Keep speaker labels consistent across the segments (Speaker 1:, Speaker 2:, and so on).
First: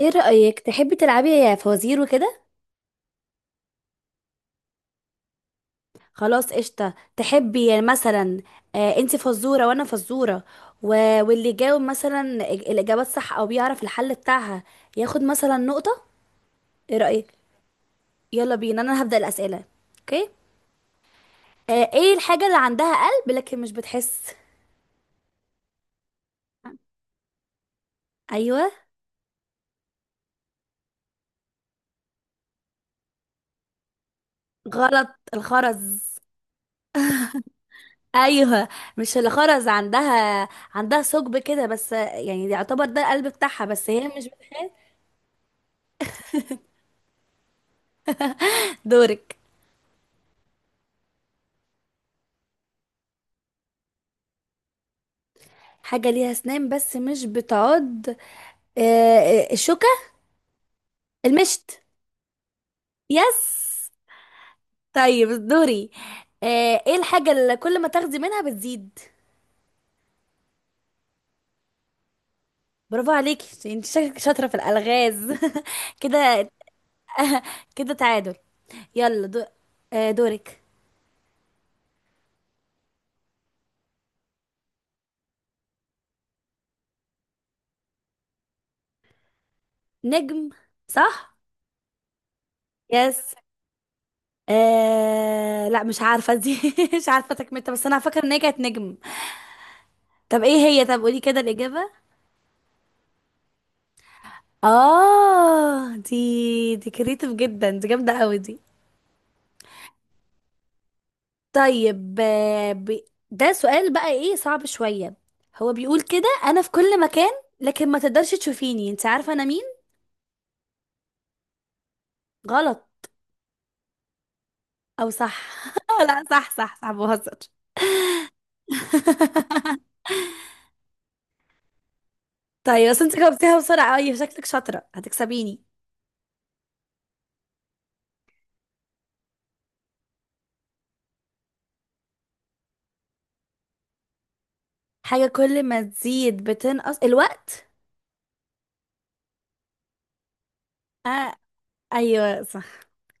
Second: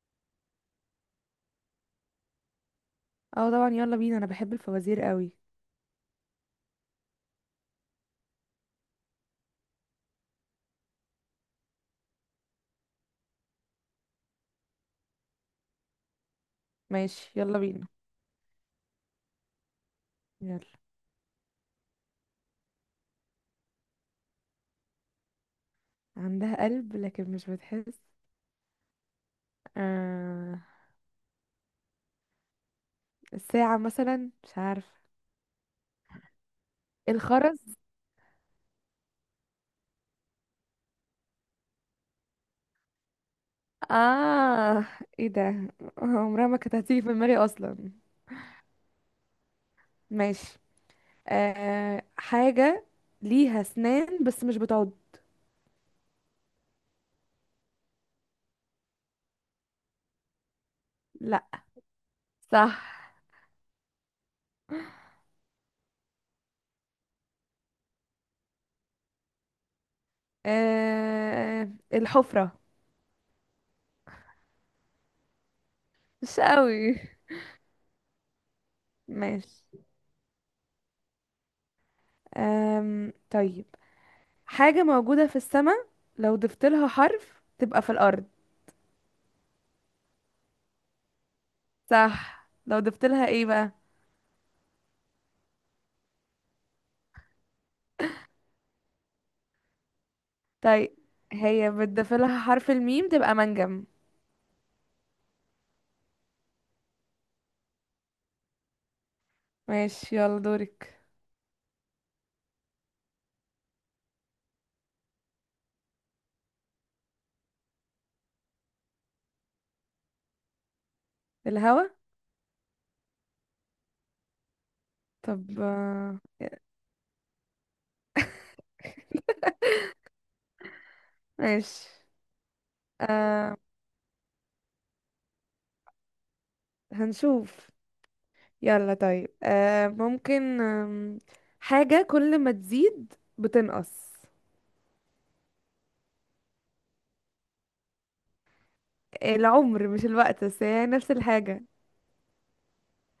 Speaker 1: ايه رأيك تحبي تلعبي يا فوازير وكده؟
Speaker 2: اه، طبعا يلا بينا، انا بحب الفوازير قوي.
Speaker 1: خلاص، قشطة. تحبي يعني مثلا، آه، انت فزورة وانا فزورة و... واللي يجاوب مثلا الإجابات صح او بيعرف الحل بتاعها، ياخد مثلا نقطة. ايه رأيك؟
Speaker 2: ماشي، يلا بينا.
Speaker 1: يلا بينا، انا هبدأ الأسئلة. اوكي.
Speaker 2: يلا.
Speaker 1: آه، ايه الحاجة اللي عندها قلب لكن مش بتحس؟
Speaker 2: عندها قلب لكن مش بتحس؟
Speaker 1: ايوه.
Speaker 2: آه. الساعة مثلا، مش عارفة.
Speaker 1: غلط. الخرز.
Speaker 2: الخرز.
Speaker 1: ايوه. مش الخرز عندها، عندها ثقب كده، بس يعني يعتبر ده القلب بتاعها، بس هي مش بتحس.
Speaker 2: اه، ايه ده، عمرها ما كانت هتيجي في دماغي اصلا.
Speaker 1: دورك.
Speaker 2: ماشي. حاجة ليها اسنان بس مش بتعض؟
Speaker 1: حاجة ليها أسنان بس مش بتعض. آه، الشوكة.
Speaker 2: لا.
Speaker 1: المشط.
Speaker 2: صح.
Speaker 1: يس. طيب، دوري. ايه الحاجة اللي كل ما تاخدي منها بتزيد؟
Speaker 2: الحفرة.
Speaker 1: برافو عليكي، انت شكلك شاطرة في الألغاز
Speaker 2: مش
Speaker 1: كده.
Speaker 2: قوي.
Speaker 1: كده تعادل. يلا.
Speaker 2: ماشي.
Speaker 1: دورك.
Speaker 2: طيب. حاجة موجودة في السماء، لو ضفت لها حرف تبقى في الأرض.
Speaker 1: نجم. صح.
Speaker 2: صح، لو ضفت لها
Speaker 1: يس.
Speaker 2: ايه بقى؟
Speaker 1: لا، مش عارفة دي مش عارفة تكملتها، بس أنا فاكرة إن هي كانت نجم. طب إيه هي؟
Speaker 2: طيب.
Speaker 1: طب قولي كده
Speaker 2: هي
Speaker 1: الإجابة.
Speaker 2: بتضيف لها حرف الميم تبقى منجم.
Speaker 1: اه، دي كريتيف جدا، دي جامده قوي دي.
Speaker 2: ماشي، يلا دورك.
Speaker 1: طيب، ده سؤال بقى، ايه، صعب شويه. هو بيقول كده، انا في كل مكان، لكن ما تقدرش تشوفيني، انت عارفه انا مين؟
Speaker 2: الهوا.
Speaker 1: غلط. او صح.
Speaker 2: طب
Speaker 1: لا، صح صح صح، بهزر.
Speaker 2: ماشي.
Speaker 1: طيب، بس انت
Speaker 2: آه
Speaker 1: جاوبتيها بسرعه، اي شكلك شاطره هتكسبيني.
Speaker 2: هنشوف. يلا، طيب، ممكن، حاجة كل ما تزيد بتنقص.
Speaker 1: حاجه كل ما تزيد بتنقص، الوقت.
Speaker 2: العمر، مش الوقت، بس هي نفس
Speaker 1: آه،
Speaker 2: الحاجة.
Speaker 1: ايوه، صح.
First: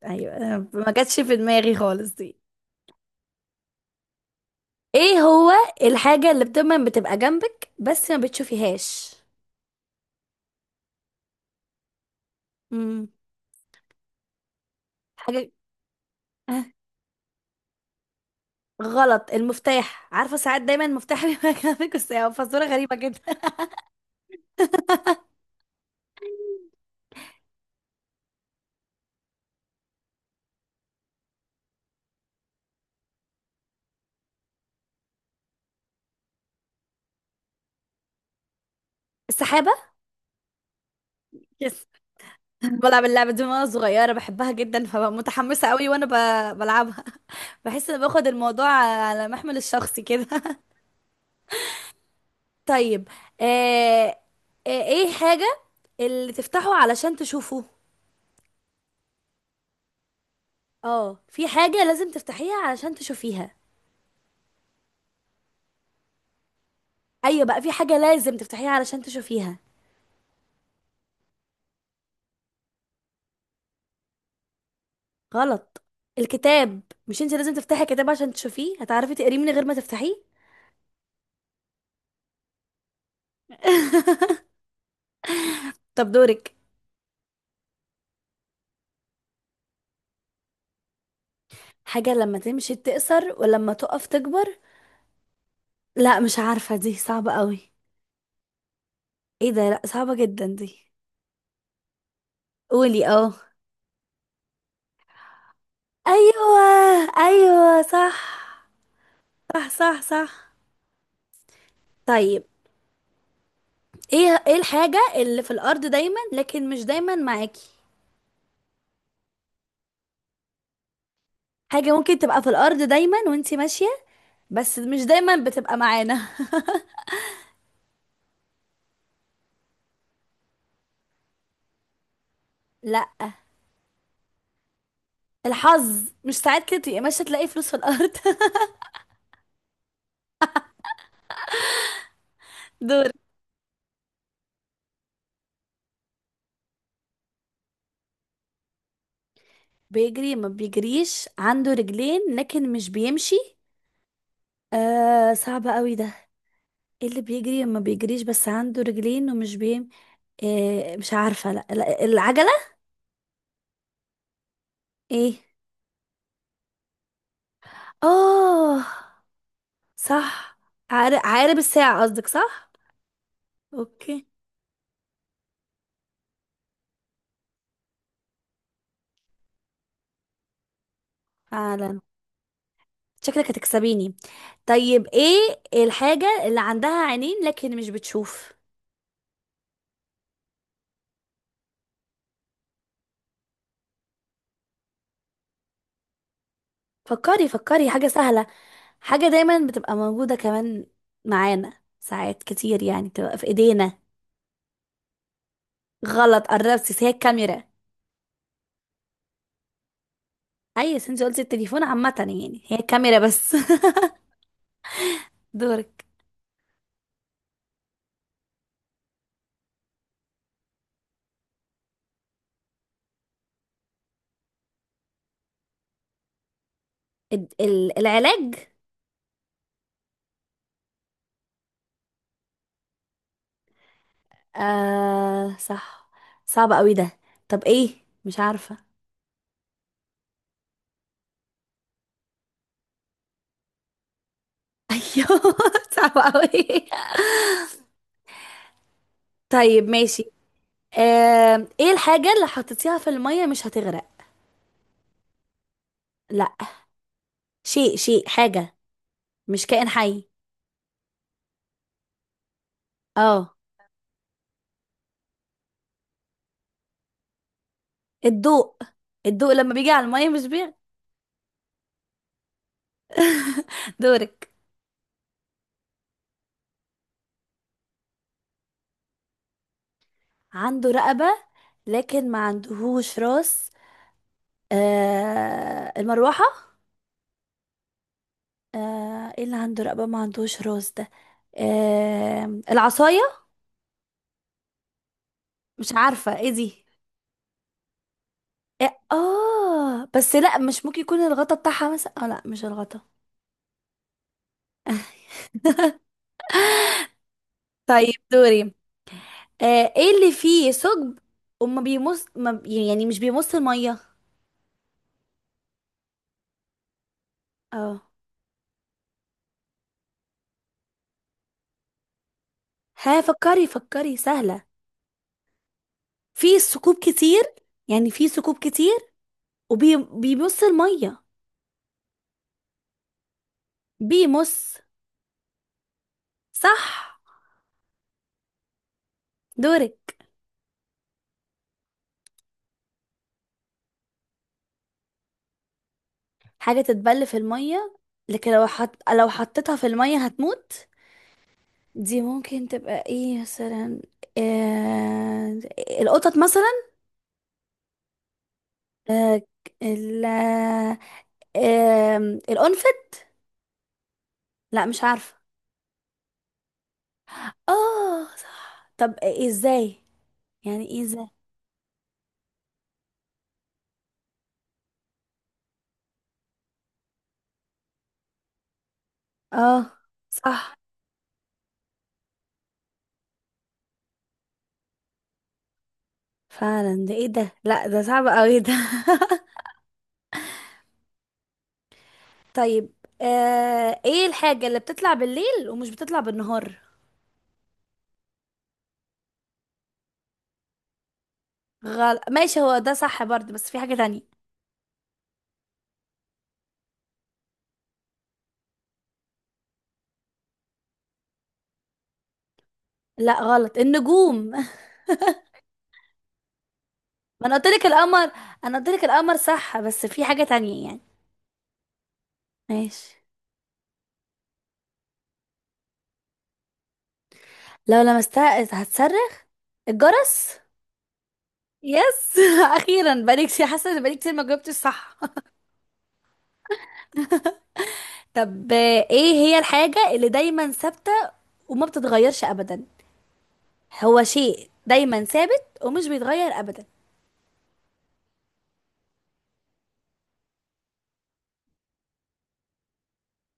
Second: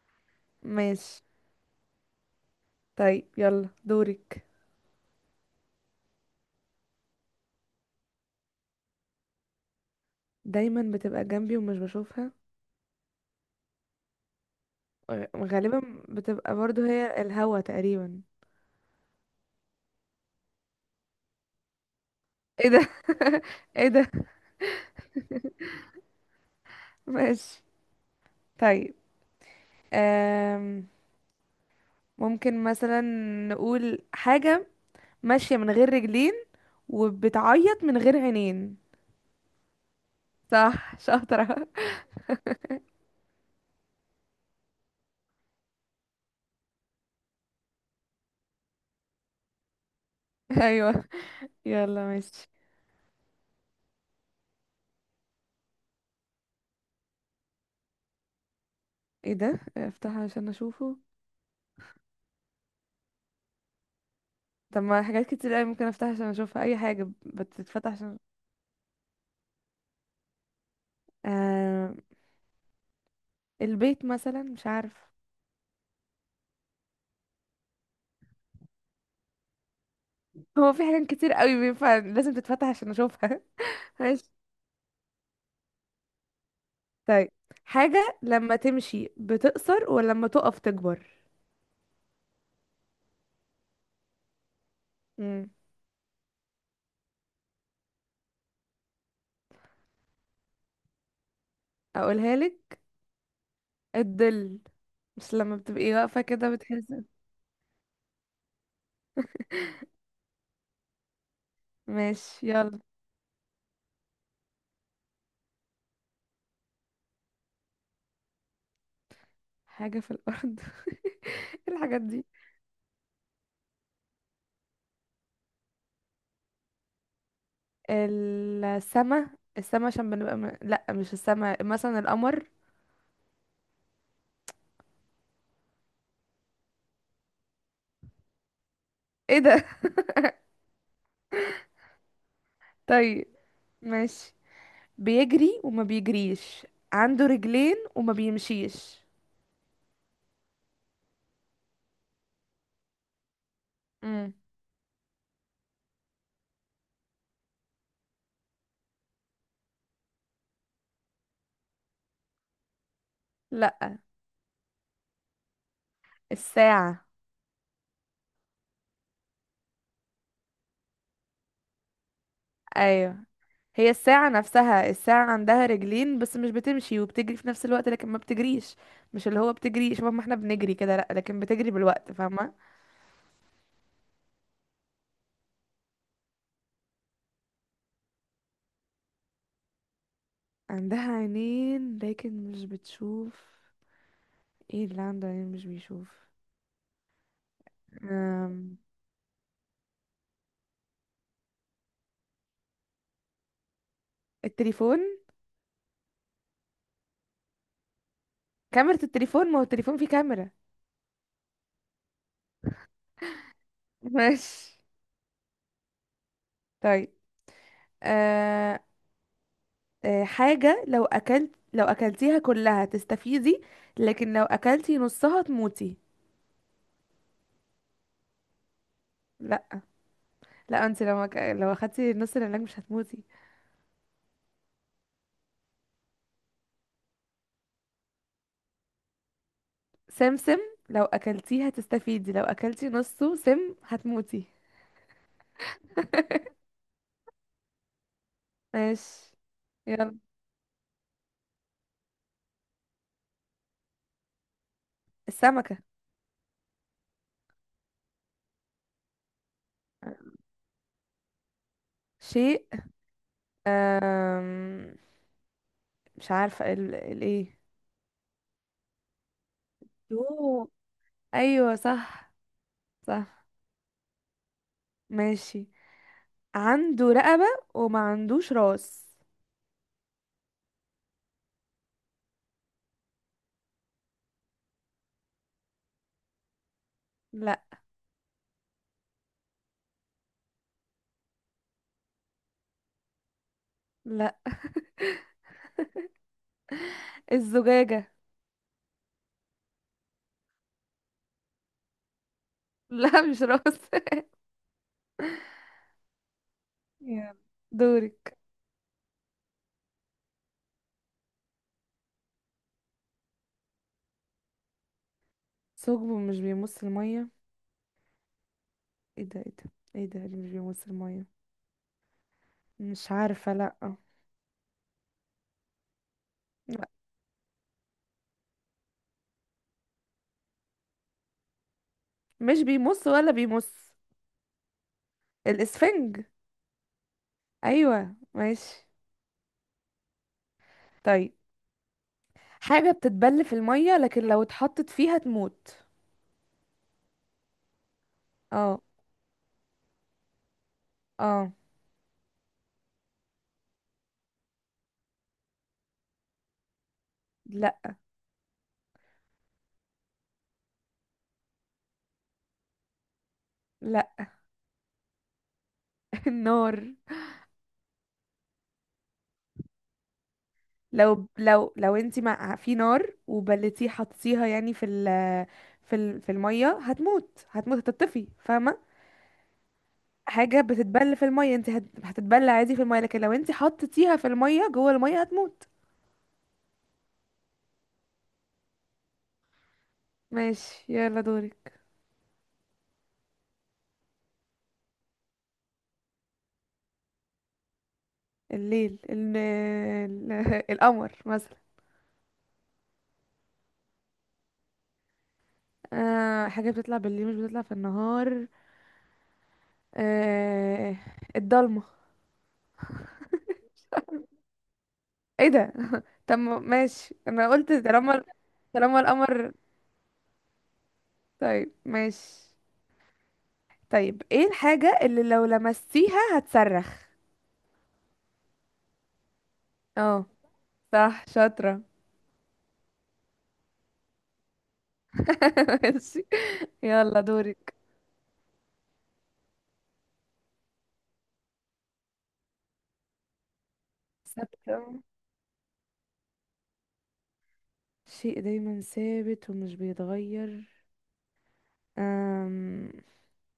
Speaker 1: ايوه، ما جاتش
Speaker 2: ماشي.
Speaker 1: في دماغي خالص دي.
Speaker 2: طيب، يلا دورك.
Speaker 1: ايه هو، الحاجة اللي دايما بتبقى جنبك بس ما بتشوفيهاش؟
Speaker 2: دايما بتبقى جنبي ومش بشوفها.
Speaker 1: امم. حاجة.
Speaker 2: غالبا بتبقى
Speaker 1: آه،
Speaker 2: برضو هي الهوا تقريبا.
Speaker 1: غلط، المفتاح، عارفة ساعات دايما المفتاح بيبقى جنبك، بس هي فزورة
Speaker 2: ايه ده.
Speaker 1: غريبة جدا.
Speaker 2: ايه ده. ماشي. طيب. أم... ممكن مثلا نقول حاجة ماشية من غير رجلين وبتعيط من غير عينين.
Speaker 1: السحابة.
Speaker 2: صح، شاطرة.
Speaker 1: يس. بلعب اللعبة دي من وانا صغيرة، بحبها جدا، فببقى متحمسة قوي وانا بلعبها بحس ان باخد الموضوع على محمل الشخصي كده
Speaker 2: ايوه، يلا ماشي.
Speaker 1: طيب. آه... ايه حاجة اللي تفتحه علشان تشوفه؟
Speaker 2: ايه ده؟ افتحها عشان اشوفه؟
Speaker 1: اه، في حاجة لازم تفتحيها علشان تشوفيها.
Speaker 2: طب ما حاجات كتير قوي ممكن افتحها عشان اشوفها، اي حاجة
Speaker 1: ايوه بقى، في
Speaker 2: بتتفتح
Speaker 1: حاجه
Speaker 2: عشان.
Speaker 1: لازم تفتحيها علشان تشوفيها.
Speaker 2: أم... البيت مثلا، مش عارف.
Speaker 1: غلط. الكتاب. مش انت لازم تفتحي كتاب عشان تشوفيه؟ هتعرفي تقريه من غير ما تفتحيه.
Speaker 2: هو في حاجات كتير قوي بينفع لازم تتفتح عشان اشوفها. ماشي.
Speaker 1: طب، دورك.
Speaker 2: طيب، حاجة لما تمشي بتقصر ولما تقف تكبر.
Speaker 1: حاجه لما تمشي تقصر ولما تقف تكبر.
Speaker 2: امم.
Speaker 1: لا، مش عارفه دي، صعبه قوي. ايه ده؟ لا، صعبه جدا دي.
Speaker 2: اقولها لك.
Speaker 1: قولي اه.
Speaker 2: الظل. مش لما بتبقي واقفة كده
Speaker 1: ايوه،
Speaker 2: بتحسي.
Speaker 1: ايوه، صح، صح، صح، صح. طيب،
Speaker 2: ماشي، يلا.
Speaker 1: ايه الحاجه اللي في الارض دايما لكن مش دايما معاكي؟
Speaker 2: حاجة في الأرض، إيه
Speaker 1: حاجه
Speaker 2: الحاجات
Speaker 1: ممكن
Speaker 2: دي؟
Speaker 1: تبقى في الارض دايما وانتي ماشيه، بس مش دايما بتبقى معانا.
Speaker 2: السما. السما عشان بنبقى لا، مش السما، مثلا القمر.
Speaker 1: لا. الحظ، مش ساعات كده تبقي ماشيه تلاقي فلوس في الارض؟
Speaker 2: ايه ده.
Speaker 1: دور.
Speaker 2: طيب، ماشي. بيجري وما بيجريش، عنده رجلين وما بيمشيش.
Speaker 1: بيجري ما بيجريش، عنده رجلين لكن مش بيمشي.
Speaker 2: امم.
Speaker 1: آه، صعب قوي ده. ايه اللي بيجري ما بيجريش بس عنده رجلين ومش. مش عارفه. لا، لا، العجله.
Speaker 2: لا.
Speaker 1: ايه؟
Speaker 2: الساعة.
Speaker 1: اه، صح. عقارب الساعه قصدك، صح.
Speaker 2: ايوه. هي
Speaker 1: اوكي.
Speaker 2: الساعة نفسها، الساعة عندها رجلين بس مش بتمشي، وبتجري في نفس الوقت لكن ما بتجريش. مش اللي هو بتجري شبه ما احنا بنجري كده، لأ، لكن بتجري
Speaker 1: فعلا.
Speaker 2: بالوقت، فاهمة.
Speaker 1: شكلك هتكسبيني. طيب، ايه الحاجه اللي عندها عينين لكن مش بتشوف؟
Speaker 2: عندها عينين لكن مش بتشوف. ايه اللي عنده عينين مش بيشوف؟
Speaker 1: فكري، فكري، حاجه سهله.
Speaker 2: أم...
Speaker 1: حاجة دايما بتبقى موجودة كمان، معانا ساعات كتير، يعني بتبقى في ايدينا.
Speaker 2: التليفون.
Speaker 1: غلط، قربتي، بس هي الكاميرا.
Speaker 2: كاميرا التليفون، ما هو التليفون فيه كاميرا.
Speaker 1: اي، بس انت قلتي التليفون عامة، يعني هي الكاميرا بس.
Speaker 2: ماشي.
Speaker 1: دورك.
Speaker 2: طيب. أه... حاجة لو أكلتيها كلها تستفيدي، لكن لو أكلتي نصها تموتي.
Speaker 1: العلاج.
Speaker 2: لأ، لأ، انت لو أخدتي نص العلاج مش هتموتي.
Speaker 1: آه، صح. صعب قوي ده. طب ايه؟ مش عارفة
Speaker 2: سمسم، لو اكلتيه هتستفيدي، لو اكلتي نصه سم هتموتي.
Speaker 1: ايوه. صعب قوي.
Speaker 2: ماشي،
Speaker 1: طيب،
Speaker 2: يلا.
Speaker 1: ماشي. آه، ايه الحاجة اللي حطيتيها في المية مش هتغرق؟
Speaker 2: السمكة.
Speaker 1: لا. شيء، شيء، حاجة. مش كائن حي.
Speaker 2: شيء.
Speaker 1: اه.
Speaker 2: أم... مش عارفة الايه.
Speaker 1: الضوء. الضوء لما بيجي على المية مش
Speaker 2: يوه.
Speaker 1: بيغ
Speaker 2: ايوه، صح، صح.
Speaker 1: دورك.
Speaker 2: ماشي. عنده رقبة وما عندوش راس.
Speaker 1: عنده رقبة لكن ما عندهوش راس. آه، المروحة.
Speaker 2: لا.
Speaker 1: آه، ايه اللي عنده رقبة ما عندهوش راس ده؟ آه، العصاية.
Speaker 2: لا.
Speaker 1: مش عارفة ايه دي.
Speaker 2: الزجاجة.
Speaker 1: إيه؟ اه بس لا، مش ممكن يكون الغطا بتاعها مثلا؟ اه لا، مش الغطا.
Speaker 2: لا، مش راس. يلا،
Speaker 1: طيب،
Speaker 2: دورك.
Speaker 1: دوري. آه، ايه اللي فيه ثقب وما بيمص، ما بي- يعني مش بيمص المية؟
Speaker 2: ثقب مش بيمص المية.
Speaker 1: اه.
Speaker 2: ايه ده، ايه ده، ايه ده اللي مش بيمص المية؟ مش
Speaker 1: ها،
Speaker 2: عارفة،
Speaker 1: فكري،
Speaker 2: لا.
Speaker 1: فكري، سهلة. في ثقوب كتير. يعني في ثقوب كتير، وبيمص المية.
Speaker 2: مش بيمص ولا بيمص.
Speaker 1: بيمص.
Speaker 2: الاسفنج.
Speaker 1: صح.
Speaker 2: ايوه، ماشي.
Speaker 1: دورك.
Speaker 2: طيب، حاجة بتتبل في المية لكن لو اتحطت فيها تموت.
Speaker 1: حاجة تتبل في المية لكن
Speaker 2: اه،
Speaker 1: لو حطيتها في المية هتموت.
Speaker 2: اه.
Speaker 1: دي ممكن تبقى ايه مثلا؟ آه... القطط مثلا.
Speaker 2: لا،
Speaker 1: آه... ال... القنفذ.
Speaker 2: لا.
Speaker 1: لا، مش عارفة.
Speaker 2: النار.
Speaker 1: اه، صح، طب إيه ازاي؟ يعني ايه ازاي؟
Speaker 2: لو انتي مع في نار، وبلتيه حطيتيها يعني في المية هتموت، هتموت، هتطفي، فاهمة.
Speaker 1: اه. صح،
Speaker 2: حاجة بتتبل في المية، انت هتتبل عادي في المية، لكن لو انتي حطيتيها في المية جوه المية هتموت.
Speaker 1: فعلا، ده ايه ده؟ لا، ده صعب قوي ده
Speaker 2: ماشي، يلا دورك.
Speaker 1: طيب، ايه الحاجة اللي بتطلع بالليل ومش بتطلع بالنهار؟
Speaker 2: القمر مثلا.
Speaker 1: غلط، ماشي، هو ده صح برضه بس في حاجة تانية.
Speaker 2: حاجة بتطلع بالليل مش بتطلع في النهار. آه الضلمة.
Speaker 1: لا، غلط، النجوم.
Speaker 2: ايه ده. طب ماشي،
Speaker 1: ما
Speaker 2: انا
Speaker 1: انا قلت
Speaker 2: قلت
Speaker 1: لك
Speaker 2: طالما.
Speaker 1: القمر. انا قلت
Speaker 2: طالما
Speaker 1: لك القمر
Speaker 2: القمر.
Speaker 1: صح، بس في حاجة تانية يعني.
Speaker 2: طيب، ماشي.
Speaker 1: ماشي.
Speaker 2: طيب، ايه الحاجة اللي لو لمستيها هتصرخ؟
Speaker 1: لو لمستها هتصرخ؟
Speaker 2: اه.
Speaker 1: الجرس.
Speaker 2: صح، شاطرة.
Speaker 1: يس اخيرا، بقالي كتير حاسه ان بقالي كتير ما جاوبتش صح.
Speaker 2: ماشي، يلا دورك.
Speaker 1: طب، ايه هي الحاجه اللي دايما ثابته وما بتتغيرش ابدا؟ هو شيء
Speaker 2: ثابتة.
Speaker 1: دايما ثابت ومش بيتغير ابدا.
Speaker 2: شيء دايما ثابت ومش بيتغير. أم...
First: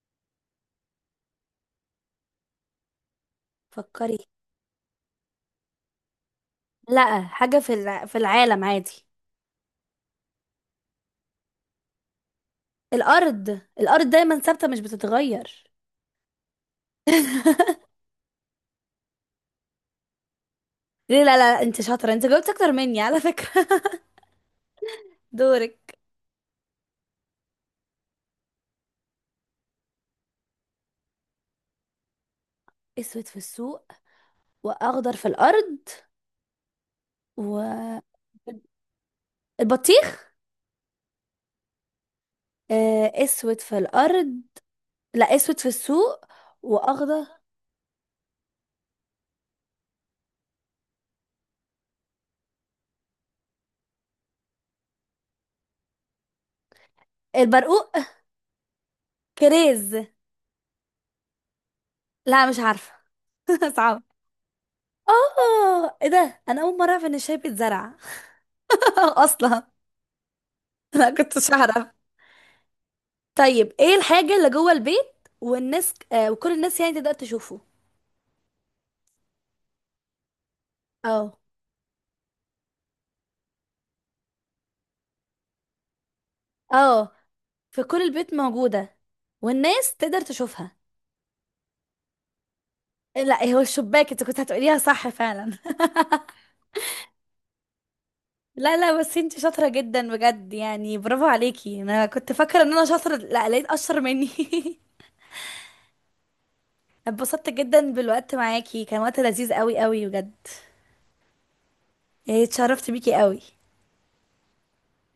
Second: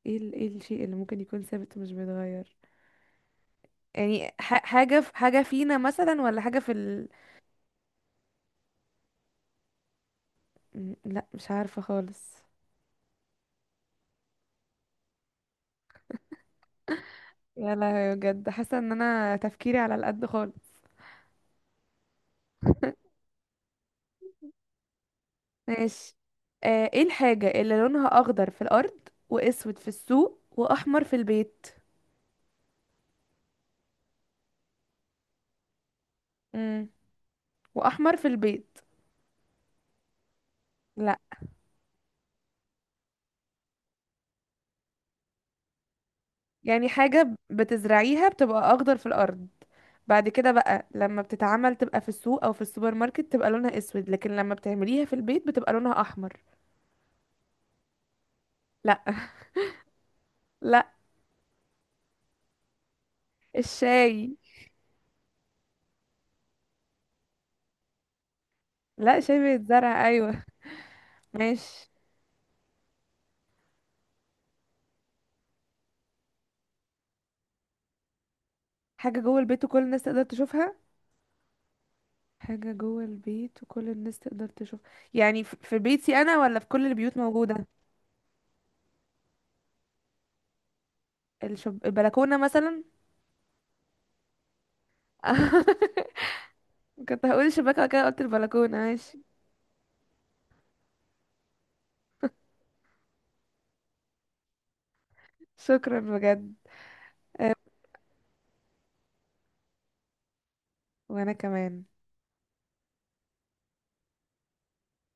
Speaker 2: ايه الشيء اللي ممكن يكون ثابت ومش بيتغير.
Speaker 1: فكري.
Speaker 2: يعني حاجة في حاجة فينا مثلا، ولا حاجة في.
Speaker 1: لا، حاجة في في العالم عادي.
Speaker 2: لا، مش عارفة خالص.
Speaker 1: الأرض. الأرض دايما ثابتة مش بتتغير.
Speaker 2: يا لهوي، بجد حاسة ان انا تفكيري على القد خالص.
Speaker 1: ليه؟ لا، لا، انت شاطرة، انت جاوبت أكتر مني على فكرة. دورك.
Speaker 2: ماشي. ايه الحاجة اللي لونها اخضر في الارض، واسود في السوق، واحمر في البيت؟
Speaker 1: أسود في السوق وأخضر في الأرض
Speaker 2: امم واحمر في
Speaker 1: والبطيخ؟
Speaker 2: البيت. لا،
Speaker 1: أسود في الأرض. لا، أسود في السوق
Speaker 2: يعني حاجة
Speaker 1: وأخضر.
Speaker 2: بتزرعيها، بتبقى اخضر في الارض، بعد كده بقى لما بتتعمل تبقى في السوق او في السوبر ماركت تبقى لونها اسود، لكن لما بتعمليها في البيت بتبقى لونها احمر.
Speaker 1: البرقوق.
Speaker 2: لا.
Speaker 1: كريز.
Speaker 2: لا.
Speaker 1: لا، مش عارفة. صعب.
Speaker 2: الشاي.
Speaker 1: اه، ايه ده؟ انا اول مره اعرف ان الشاي بيتزرع
Speaker 2: لا، شاي
Speaker 1: اصلا.
Speaker 2: بيتزرع، ايوه.
Speaker 1: انا كنتش اعرف.
Speaker 2: ماشي.
Speaker 1: طيب، ايه الحاجة اللي جوه البيت والناس، وكل الناس يعني تقدر تشوفه؟
Speaker 2: حاجة جوه البيت وكل الناس تقدر تشوفها.
Speaker 1: اه.
Speaker 2: حاجة جوه البيت وكل الناس تقدر تشوف. يعني في بيتي أنا ولا في كل
Speaker 1: اه،
Speaker 2: البيوت موجودة.
Speaker 1: في كل البيت موجودة والناس تقدر تشوفها.
Speaker 2: البلكونة مثلا.
Speaker 1: لا، هو الشباك، انت كنت هتقوليها صح فعلا
Speaker 2: كنت هقول الشباك وبعد كده قلت
Speaker 1: لا،
Speaker 2: البلكونة.
Speaker 1: لا، بس
Speaker 2: ماشي.
Speaker 1: انت شاطرة جدا بجد، يعني برافو عليكي، انا كنت فاكرة ان انا شاطرة، لا، لقيت اشطر مني.
Speaker 2: شكرا بجد.
Speaker 1: اتبسطت جدا بالوقت معاكي، كان وقت لذيذ قوي قوي بجد.
Speaker 2: وأنا كمان.
Speaker 1: إيه، اتشرفت بيكي قوي.